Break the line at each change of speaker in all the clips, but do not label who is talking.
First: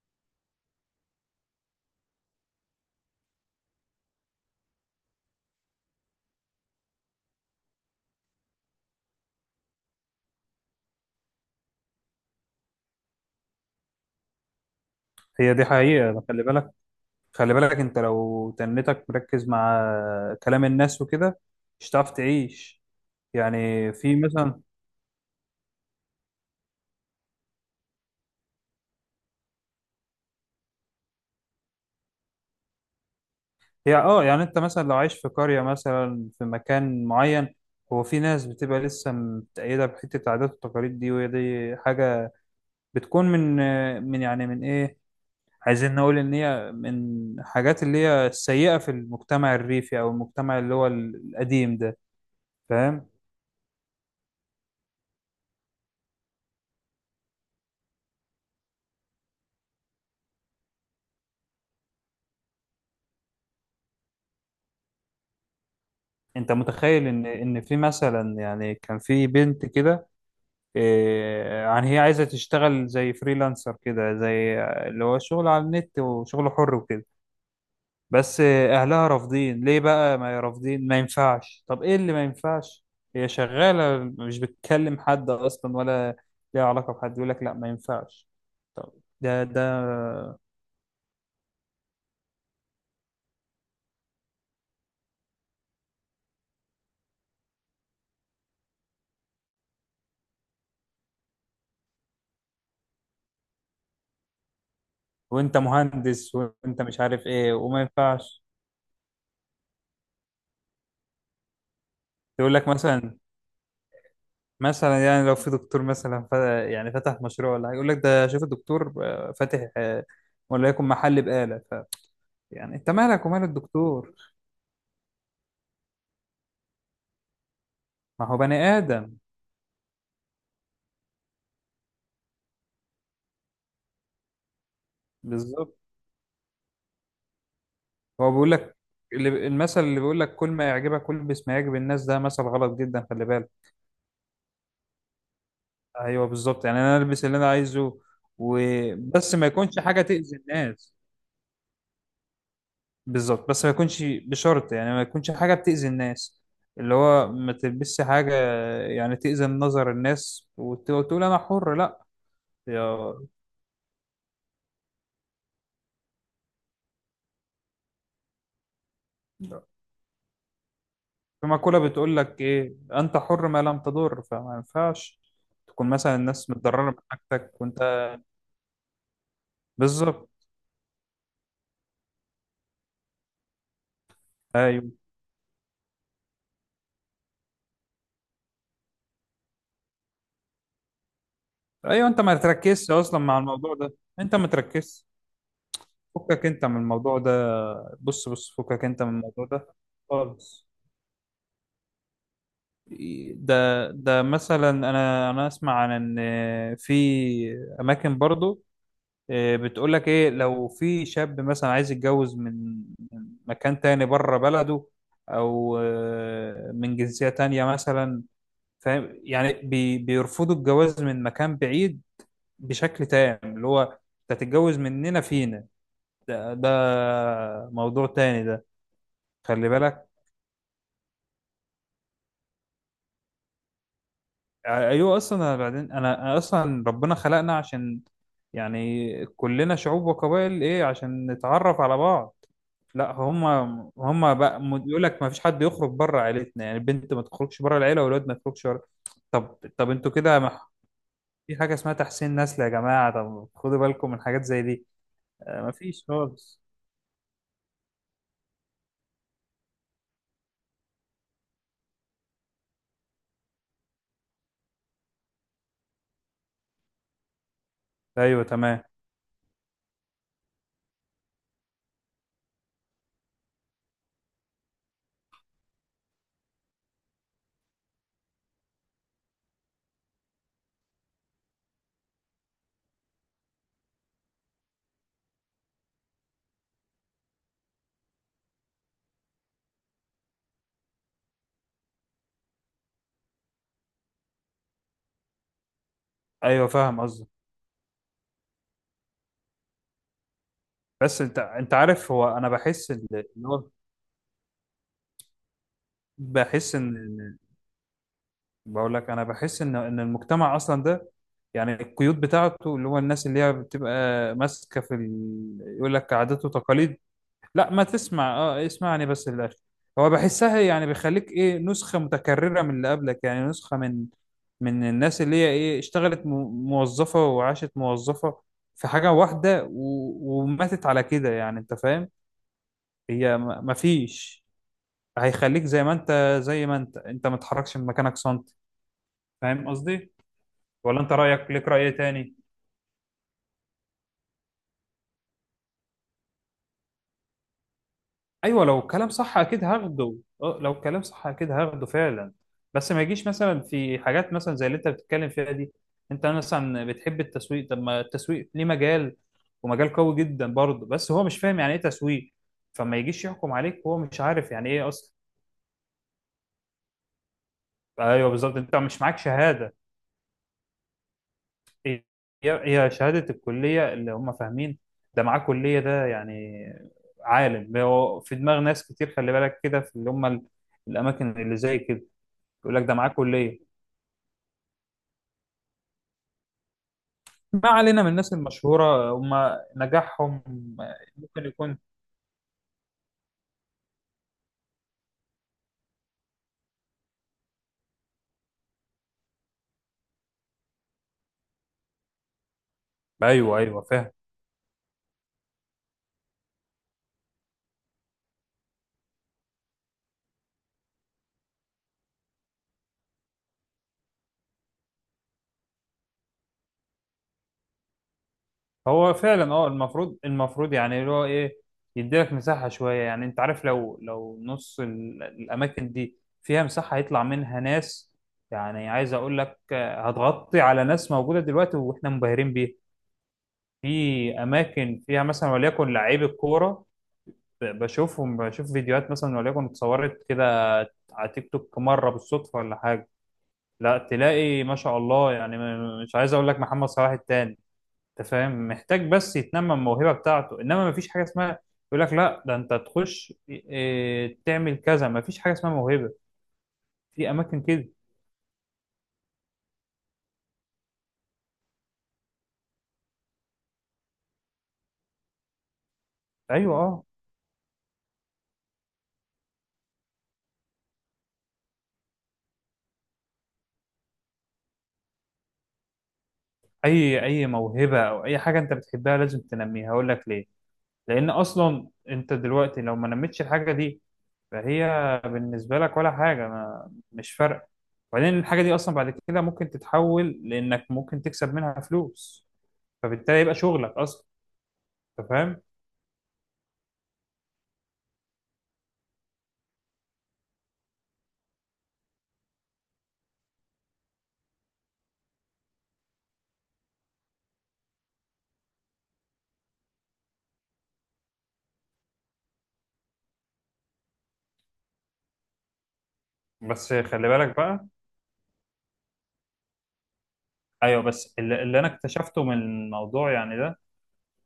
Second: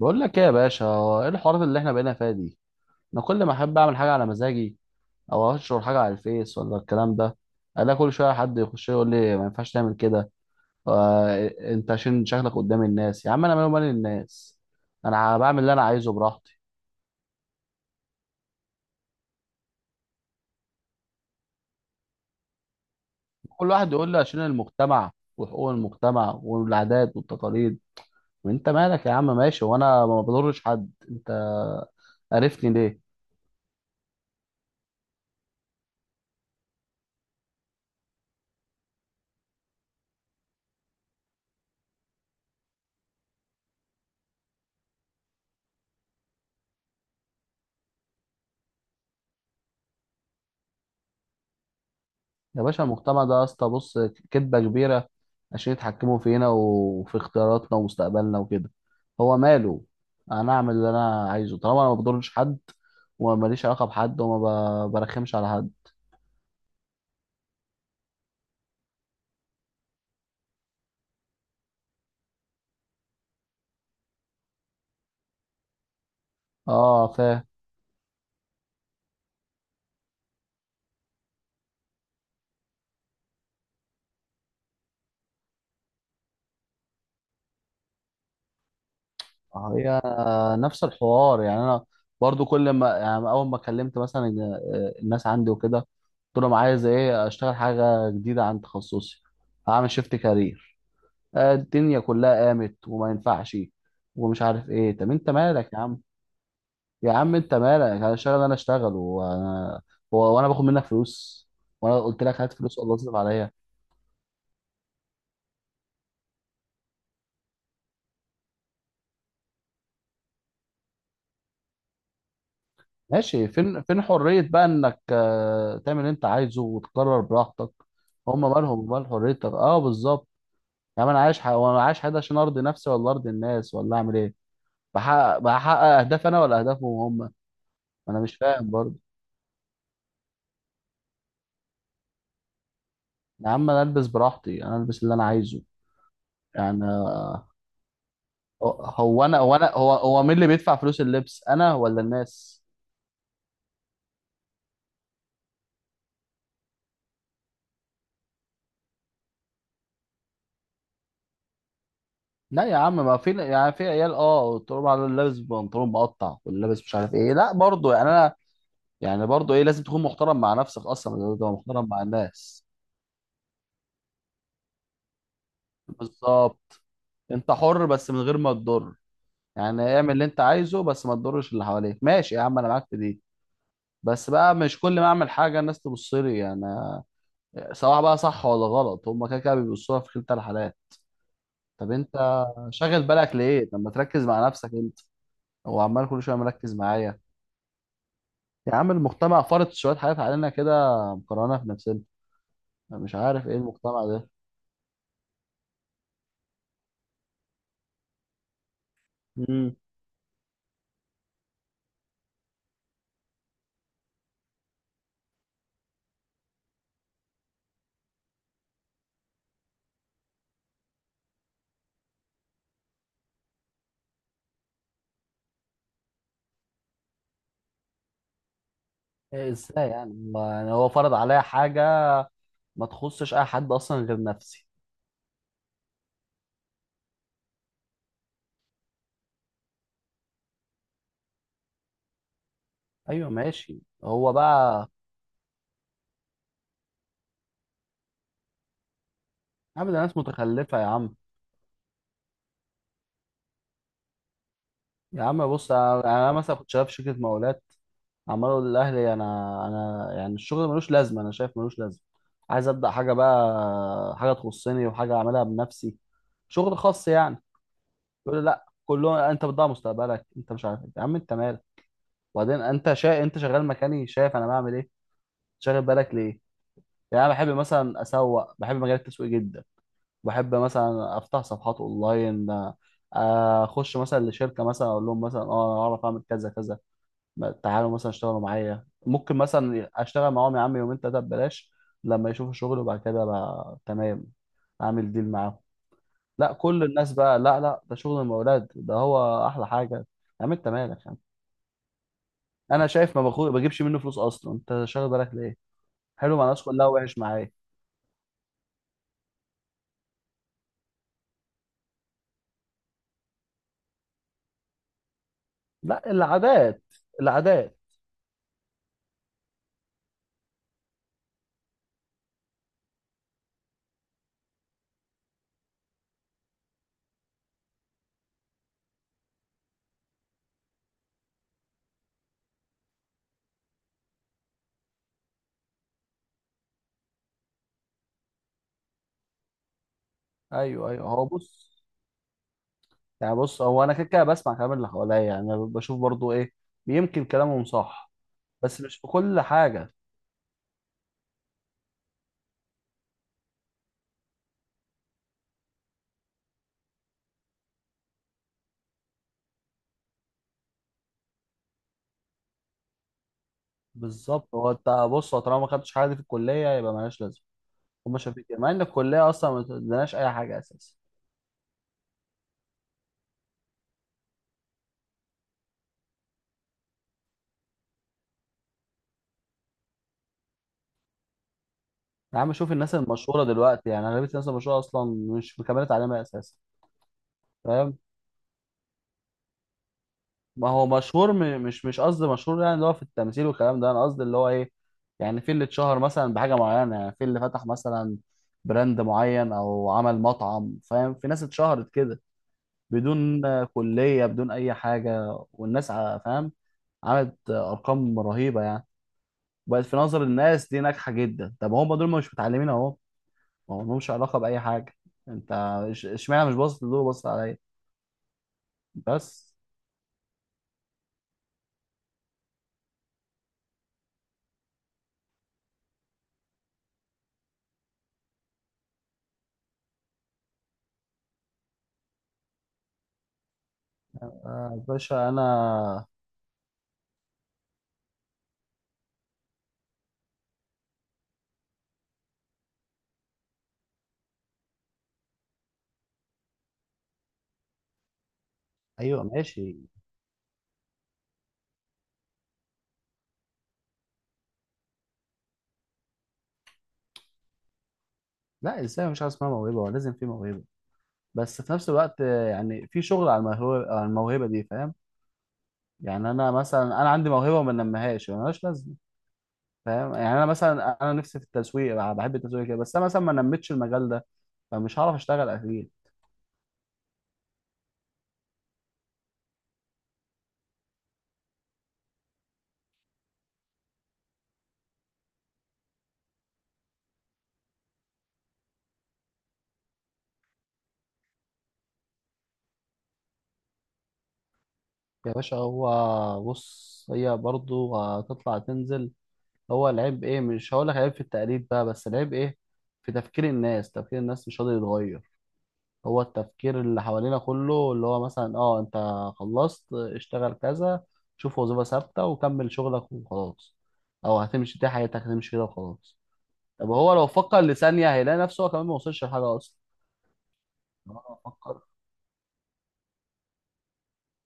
بقول لك ايه يا باشا؟ هو ايه الحوارات اللي احنا بقينا فيها دي؟ انا كل ما احب اعمل حاجه على مزاجي او انشر حاجه على الفيس ولا الكلام ده، الاقي كل شويه حد يخش يقول لي ما ينفعش تعمل كده. آه، انت عشان شكلك قدام الناس؟ يا عم انا مالي ومال الناس، انا
هي
بعمل
دي
اللي انا عايزه
حقيقة. خلي
براحتي.
بالك، خلي بالك، انت لو تنتك مركز مع كلام الناس وكده مش هتعرف تعيش.
كل واحد
يعني
يقول
في
لي عشان
مثلا،
المجتمع وحقوق المجتمع والعادات والتقاليد، وانت مالك يا عم؟ ماشي وانا ما بضرش حد، انت عرفني ليه؟
هي يعني انت مثلا لو عايش في قرية، مثلا في مكان معين، هو في ناس بتبقى لسه متأيدة بحتة العادات والتقاليد دي. وهي دي حاجة بتكون من، يعني من ايه، عايزين نقول ان هي من حاجات اللي هي السيئة في المجتمع الريفي، او المجتمع اللي هو القديم ده،
يا باشا
فاهم؟
المجتمع ده يا اسطى بص، كدبة كبيرة عشان يتحكموا فينا وفي اختياراتنا ومستقبلنا وكده. هو ماله؟ انا اعمل اللي انا عايزه طالما انا ما بضرش حد وما ماليش علاقة بحد وما برخمش على حد.
انت متخيل ان في مثلا يعني كان في بنت كده، إيه، يعني هي عايزه تشتغل زي فريلانسر كده، زي اللي هو شغل على النت وشغل حر وكده.
اه فاهم.
بس اهلها رافضين. ليه بقى؟ ما رافضين، ما ينفعش. طب ايه اللي ما ينفعش؟ هي شغاله، مش بتكلم حد اصلا، ولا ليها علاقه بحد يقول لك لا ما ينفعش. طب ده،
هي نفس الحوار يعني انا برضو كل ما يعني اول ما كلمت مثلا الناس عندي وكده، قلت لهم عايز ايه، اشتغل حاجة جديدة عن تخصصي، هعمل شيفت كارير. الدنيا كلها قامت وما ينفعش ومش عارف ايه. طب انت
وانت
مالك يا عم؟
مهندس وانت مش
يا
عارف
عم
ايه
انت
وما
مالك، انا اشتغل
ينفعش.
انا اشتغل وانا وانا باخد منك فلوس؟ وانا قلت لك هات
يقول لك
فلوس والله تصرف
مثلا،
عليا؟
يعني لو في دكتور مثلا، يعني فتح مشروع ولا حاجة، يقول لك ده شوف الدكتور فاتح، وليكن محل بقالة، يعني انت مالك ومال
ماشي، فين فين
الدكتور؟
حرية بقى انك تعمل اللي انت عايزه وتقرر براحتك؟
ما هو
هم
بني
مالهم مال
آدم.
حريتك؟ اه بالظبط. يا عم انا عايش وانا عايش حياتي عشان ارضي نفسي ولا ارضي الناس ولا اعمل ايه؟ بحقق
بالظبط.
بحقق اهدافي انا ولا اهدافهم هم؟ انا
هو
مش
بيقول
فاهم
لك
برضه.
المثل اللي بيقول لك كل ما يعجبك البس ما يعجب الناس، ده مثل غلط جدا، خلي
يا
بالك.
عم انا البس براحتي، انا البس اللي انا عايزه
ايوه بالظبط، يعني
يعني.
انا البس اللي انا عايزه،
هو
وبس
انا
ما
هو انا
يكونش
هو
حاجة
هو مين
تأذي
اللي بيدفع
الناس.
فلوس اللبس، انا ولا الناس؟
بالظبط، بس ما يكونش بشرط، يعني ما يكونش حاجة بتأذي الناس، اللي هو ما تلبسش حاجة يعني تأذي نظر الناس، وتقول أنا حر، لا
لا يا عم
يا.
ما في يعني، في عيال اه تقول على لابس بنطلون مقطع واللي لابس مش عارف ايه، لا برضه يعني انا يعني برضه ايه، لازم تكون محترم مع نفسك اصلا، لازم
في
تبقى
مقولة
محترم مع
بتقول لك
الناس.
إيه؟ أنت حر ما لم تضر. فما ينفعش تكون مثلا الناس
بالظبط،
متضررة من
انت
حاجتك وأنت.
حر بس من غير ما تضر، يعني اعمل اللي
بالظبط.
انت عايزه بس ما تضرش اللي حواليك، ماشي يا عم انا معاك في دي. بس بقى مش
أيوه،
كل ما اعمل حاجه الناس تبص لي يعني، سواء بقى صح ولا غلط هم كده كده بيبصوها في كلتا الحالات. طب
أيوه.
انت
أنت ما تركزش
شاغل
أصلا
بالك
مع
ليه؟
الموضوع
طب ما
ده.
تركز
أنت
مع
ما
نفسك انت.
تركزش،
هو عمال كل شويه
فكك أنت
مركز
من الموضوع
معايا.
ده. بص، بص،
يا
فكك
عم
أنت من
المجتمع
الموضوع
فرض
ده.
شويه حاجات علينا
خالص.
كده مقارنه في نفسنا. أنا مش عارف
ده
ايه المجتمع
ده
ده.
مثلا، انا اسمع عن ان في اماكن برضو،
امم.
بتقولك ايه؟ لو في شاب مثلا عايز يتجوز من مكان تاني بره بلده، او من جنسية تانية مثلا. فاهم؟ يعني بيرفضوا الجواز من مكان بعيد بشكل تام، اللي هو انت تتجوز مننا فينا. ده موضوع تاني ده.
إيه
خلي
ازاي يعني
بالك.
يعني هو فرض عليا حاجه؟ ما تخصش اي حد اصلا غير نفسي.
ايوه اصلا. أنا بعدين انا اصلا ربنا خلقنا عشان، يعني كلنا شعوب وقبائل، ايه، عشان نتعرف على بعض. لا،
ايوه
هم
ماشي. هو
هم بقى
بقى،
يقول لك ما فيش حد يخرج بره عيلتنا، يعني البنت ما تخرجش بره العيله، والولد ما يخرجش بره. طب
يا عم
طب
ده
انتوا
ناس
كده
متخلفه يا عم.
في حاجه اسمها تحسين نسل يا جماعه. طب خدوا بالكم من حاجات زي دي.
يا عم بص،
ما
انا
فيش
يعني أنا مثلا
خالص.
كنت شغال في شركه مقاولات، عمال اقول للاهلي انا، انا يعني الشغل ملوش لازمه، انا شايف ملوش لازمه، عايز ابدا حاجه بقى، حاجه تخصني وحاجه اعملها بنفسي، شغل خاص يعني. يقول
ايوه
لي لا
تمام.
كلهم، انت بتضيع مستقبلك انت مش عارف إيه. يا عم انت مالك؟ وبعدين انت انت شغال مكاني، شايف انا بعمل ايه، شاغل بالك ليه؟ يعني انا بحب مثلا اسوق، بحب مجال التسويق جدا، بحب مثلا افتح صفحات اونلاين، اخش مثلا لشركه مثلا اقول لهم مثلا اه انا اعرف اعمل كذا كذا، تعالوا مثلا اشتغلوا معايا، ممكن مثلا اشتغل معاهم يا عم 2 أو 3 أيام ببلاش، لما يشوفوا شغل وبعد كده بقى تمام اعمل ديل معاهم. لا
ايوه،
كل
فاهم
الناس
قصدي.
بقى لا لا ده شغل المولاد ده هو احلى حاجه. يا عم انت مالك يعني؟
بس انت عارف، هو انا
انا
بحس ان
شايف، ما باخد
هو
بجيبش منه فلوس اصلا، انت شاغل بالك ليه؟ حلو مع الناس
بحس
كلها، وحش
ان.
معايا.
بقول لك انا بحس ان المجتمع اصلا ده، يعني القيود بتاعته اللي هو الناس اللي هي بتبقى ماسكه في يقول
لا
لك عادات
العادات،
وتقاليد. لا،
العادات.
ما تسمع، اسمعني بس للاخر. هو بحسها يعني بيخليك ايه نسخه متكرره من اللي قبلك، يعني نسخه من الناس اللي هي ايه اشتغلت موظفه، وعاشت موظفه في حاجه واحده وماتت على كده. يعني انت فاهم. هي ما فيش، هيخليك زي ما انت انت ما تتحركش من مكانك سنتي. فاهم قصدي؟
ايوه
ولا
ايوه
انت
هو
رايك ليك
بص،
راي تاني؟
يعني بص هو انا كده كده بسمع كلام اللي حواليا، يعني أنا بشوف برضو ايه، يمكن كلامهم صح،
ايوه، لو
بس مش في
الكلام صح
كل
اكيد
حاجه.
هاخده. اه لو الكلام صح اكيد هاخده فعلا. بس ما يجيش مثلا في حاجات مثلا زي اللي انت بتتكلم فيها دي. انت مثلا بتحب التسويق، طب ما التسويق ليه مجال، ومجال قوي جدا برضه. بس هو مش فاهم يعني ايه تسويق. فما يجيش يحكم عليك وهو مش
بالظبط.
عارف
هو
يعني
انت
ايه اصلا.
بص، هو طالما ما خدتش حاجه دي في الكليه يبقى مالهاش لازمه، هما
ايوه
شايفين
بالظبط،
كده مع
انت
ان
مش معاك
الكليه اصلا ما
شهاده.
بتديناش اي حاجه اساسا.
هي هي شهادة الكلية اللي هم فاهمين، ده معاه كلية، ده يعني عالم. هو في دماغ ناس كتير خلي بالك كده، في اللي هم الأماكن اللي زي كده.
يا عم شوف
يقول لك ده
الناس
معاه
المشهوره
كلية.
دلوقتي، يعني اغلبيه الناس المشهوره اصلا مش مكمله تعليمها اساسا.
ما
فاهم؟
علينا من الناس المشهورة، هم نجاحهم
ما هو مشهور
ممكن
م-
يكون.
مش مش قصدي مشهور يعني اللي هو في التمثيل والكلام ده، انا قصدي اللي هو ايه، يعني في اللي اتشهر مثلا بحاجه معينه، يعني في اللي فتح مثلا براند معين او عمل مطعم، فاهم، في ناس اتشهرت كده بدون
أيوه، أيوه فاهم.
كليه بدون اي حاجه، والناس فاهم، عملت ارقام رهيبه يعني، بقت في نظر الناس دي ناجحه جدا. طب هم دول مش متعلمين اهو، ما هم لهمش علاقه باي حاجه. انت اشمعنى مش باصص لدول وباصص عليا؟
هو فعلا،
بس
المفروض يعني اللي هو ايه، يديلك مساحة شوية. يعني انت عارف، لو نص الأماكن دي فيها مساحة هيطلع منها ناس. يعني عايز أقول لك، هتغطي على ناس موجودة دلوقتي وإحنا مبهرين بيها. في
آه يا
أماكن فيها
باشا
مثلا وليكن
انا،
لعيب الكورة، بشوف فيديوهات مثلا وليكن اتصورت كده على تيك توك مرة بالصدفة ولا حاجة، لا تلاقي ما شاء الله. يعني مش عايز أقول لك محمد صلاح التاني. انت فاهم، محتاج
ايوه
بس يتنمى
ماشي.
الموهبه بتاعته، انما مفيش حاجه اسمها، يقول لك لا ده انت تخش إيه، تعمل كذا. مفيش حاجه اسمها موهبه في اماكن كده.
لا الانسان مش عايز اسمها موهبه، هو لازم في موهبه، بس في نفس الوقت يعني في شغل على الموهبه، على الموهبه دي فاهم، يعني انا
ايوه.
مثلا
اه
انا عندي موهبه وما نميهاش ملهاش لازمه. فاهم يعني، انا مثلا انا نفسي في التسويق، بحب التسويق كده، بس انا مثلا ما نميتش المجال ده، فمش هعرف اشتغل اكيد.
اي موهبه او اي حاجه انت بتحبها لازم تنميها، هقول لك ليه. لان اصلا انت دلوقتي لو ما نميتش الحاجه دي فهي بالنسبه لك ولا حاجه، ما مش فارقه. وبعدين الحاجه دي اصلا بعد كده ممكن تتحول، لانك ممكن تكسب منها فلوس، فبالتالي يبقى شغلك اصلا. انت
يا باشا
فاهم؟
هو بص، هي برضو هتطلع تنزل. هو العيب ايه؟ مش هقول لك عيب في التقليد بقى، بس العيب ايه؟ في تفكير الناس، تفكير الناس مش قادر يتغير. هو التفكير اللي حوالينا كله اللي هو مثلا اه، انت خلصت اشتغل كذا، شوف وظيفة ثابتة وكمل شغلك وخلاص، او هتمشي دي حياتك هتمشي كده وخلاص. طب
بس
هو لو
خلي بالك
فكر
بقى.
لثانية هيلاقي نفسه هو كمان ما وصلش لحاجة اصلا،
ايوه،
لو انا
بس اللي
بفكر.
انا اكتشفته من الموضوع يعني ده،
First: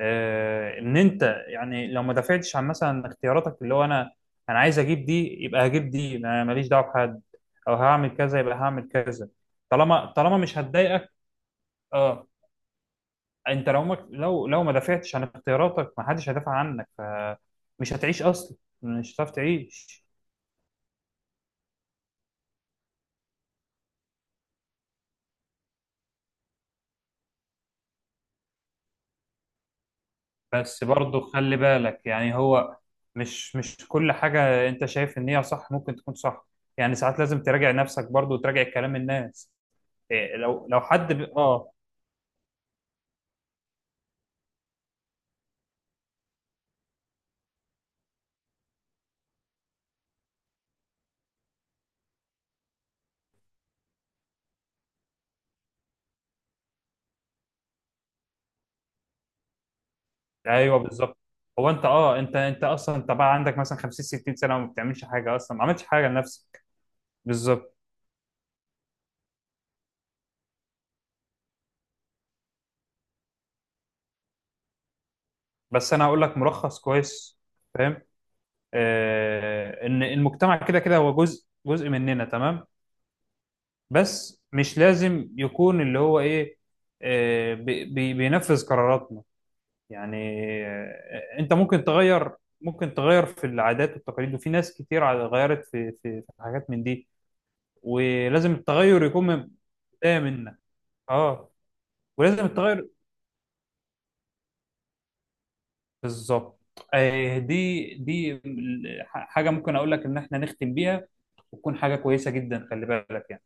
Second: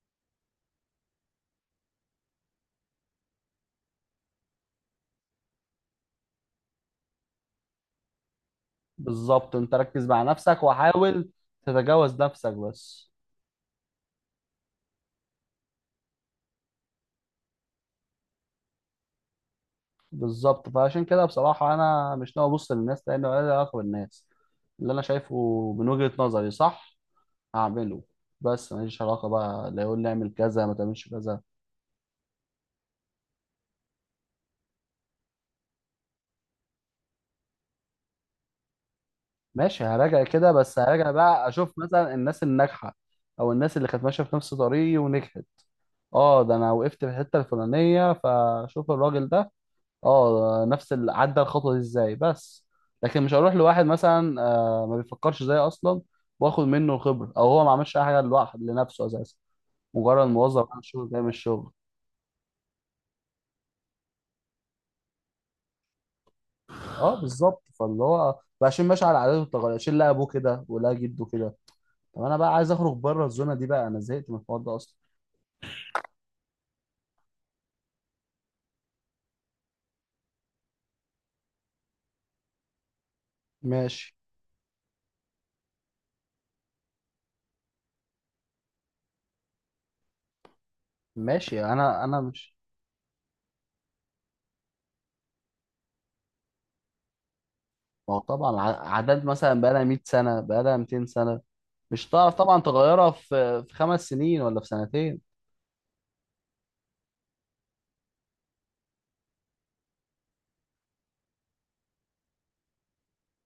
ان انت، يعني لو ما دافعتش عن مثلا اختياراتك، اللي هو انا، عايز اجيب دي يبقى هجيب دي، ماليش دعوه بحد. او هعمل كذا يبقى هعمل كذا،
بالظبط، انت ركز
طالما
مع
طالما مش
نفسك
هتضايقك.
وحاول تتجاوز
اه،
نفسك بس.
انت لو ما دافعتش عن اختياراتك، ما حدش هيدافع عنك، فمش هتعيش اصلا. مش هتعرف تعيش.
بالظبط، فعشان كده بصراحة أنا مش ناوي أبص للناس، لأن ولا لي علاقة بالناس، اللي أنا شايفه من وجهة نظري صح هعمله، بس ماليش علاقة بقى لا يقول لي اعمل كذا ما
بس
تعملش
برضه
كذا.
خلي بالك، يعني هو مش كل حاجة انت شايف ان هي صح ممكن تكون صح. يعني ساعات لازم تراجع نفسك برضه وتراجع كلام الناس.
ماشي هراجع
إيه،
كده،
لو
بس
لو
هراجع
حد ب...
بقى
اه
أشوف مثلا الناس الناجحة أو الناس اللي كانت ماشية في نفس طريقي ونجحت، أه ده أنا وقفت في الحتة الفلانية فأشوف الراجل ده، اه نفس اللي عدى الخطوه دي ازاي بس، لكن مش هروح لواحد مثلا ما بيفكرش زيي اصلا، واخد منه الخبره، او هو ما عملش اي حاجه لوحده لنفسه اساسا، مجرد موظف
ايوه
عن الشغل
بالظبط.
جاي من
هو
الشغل.
انت، انت اصلا، انت بقى عندك مثلا 50 60 سنة وما بتعملش حاجة اصلا، ما عملتش حاجة لنفسك.
اه بالظبط،
بالظبط.
فاللي هو بقى عشان ماشي على عاداته والتقاليد، عشان لا ابوه كده ولا جده كده. طب انا بقى عايز اخرج بره الزونه دي بقى، انا زهقت من الحوار ده اصلا.
بس انا هقول لك ملخص كويس، فاهم؟ ان المجتمع كده كده هو جزء جزء مننا تمام.
ماشي،
بس مش لازم يكون اللي هو ايه، بينفذ قراراتنا، يعني انت
ماشي
ممكن
انا
تغير.
مش.
في العادات والتقاليد وفي ناس كتير غيرت في حاجات من دي.
ما هو
ولازم
طبعا ع-
التغير
عادات
يكون من
مثلا بقى لها 100
بداية
سنه،
منك.
بقى لها 200 سنه،
اه
مش هتعرف
ولازم
طبعا
التغير.
تغيرها في 5 سنين ولا في سنتين.
بالظبط. دي حاجة ممكن اقول لك ان احنا نختم بيها، وتكون حاجة كويسة جدا، خلي بالك يعني.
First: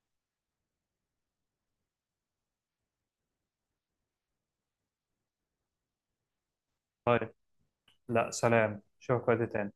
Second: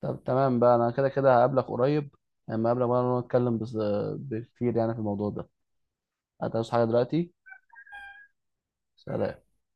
طب تمام بقى انا كده كده هقابلك قريب، لما اقابلك بقى نتكلم بس- بكتير يعني في الموضوع ده. هتعوز حاجة دلوقتي؟
لا، سلام،
سلام.
شكرا.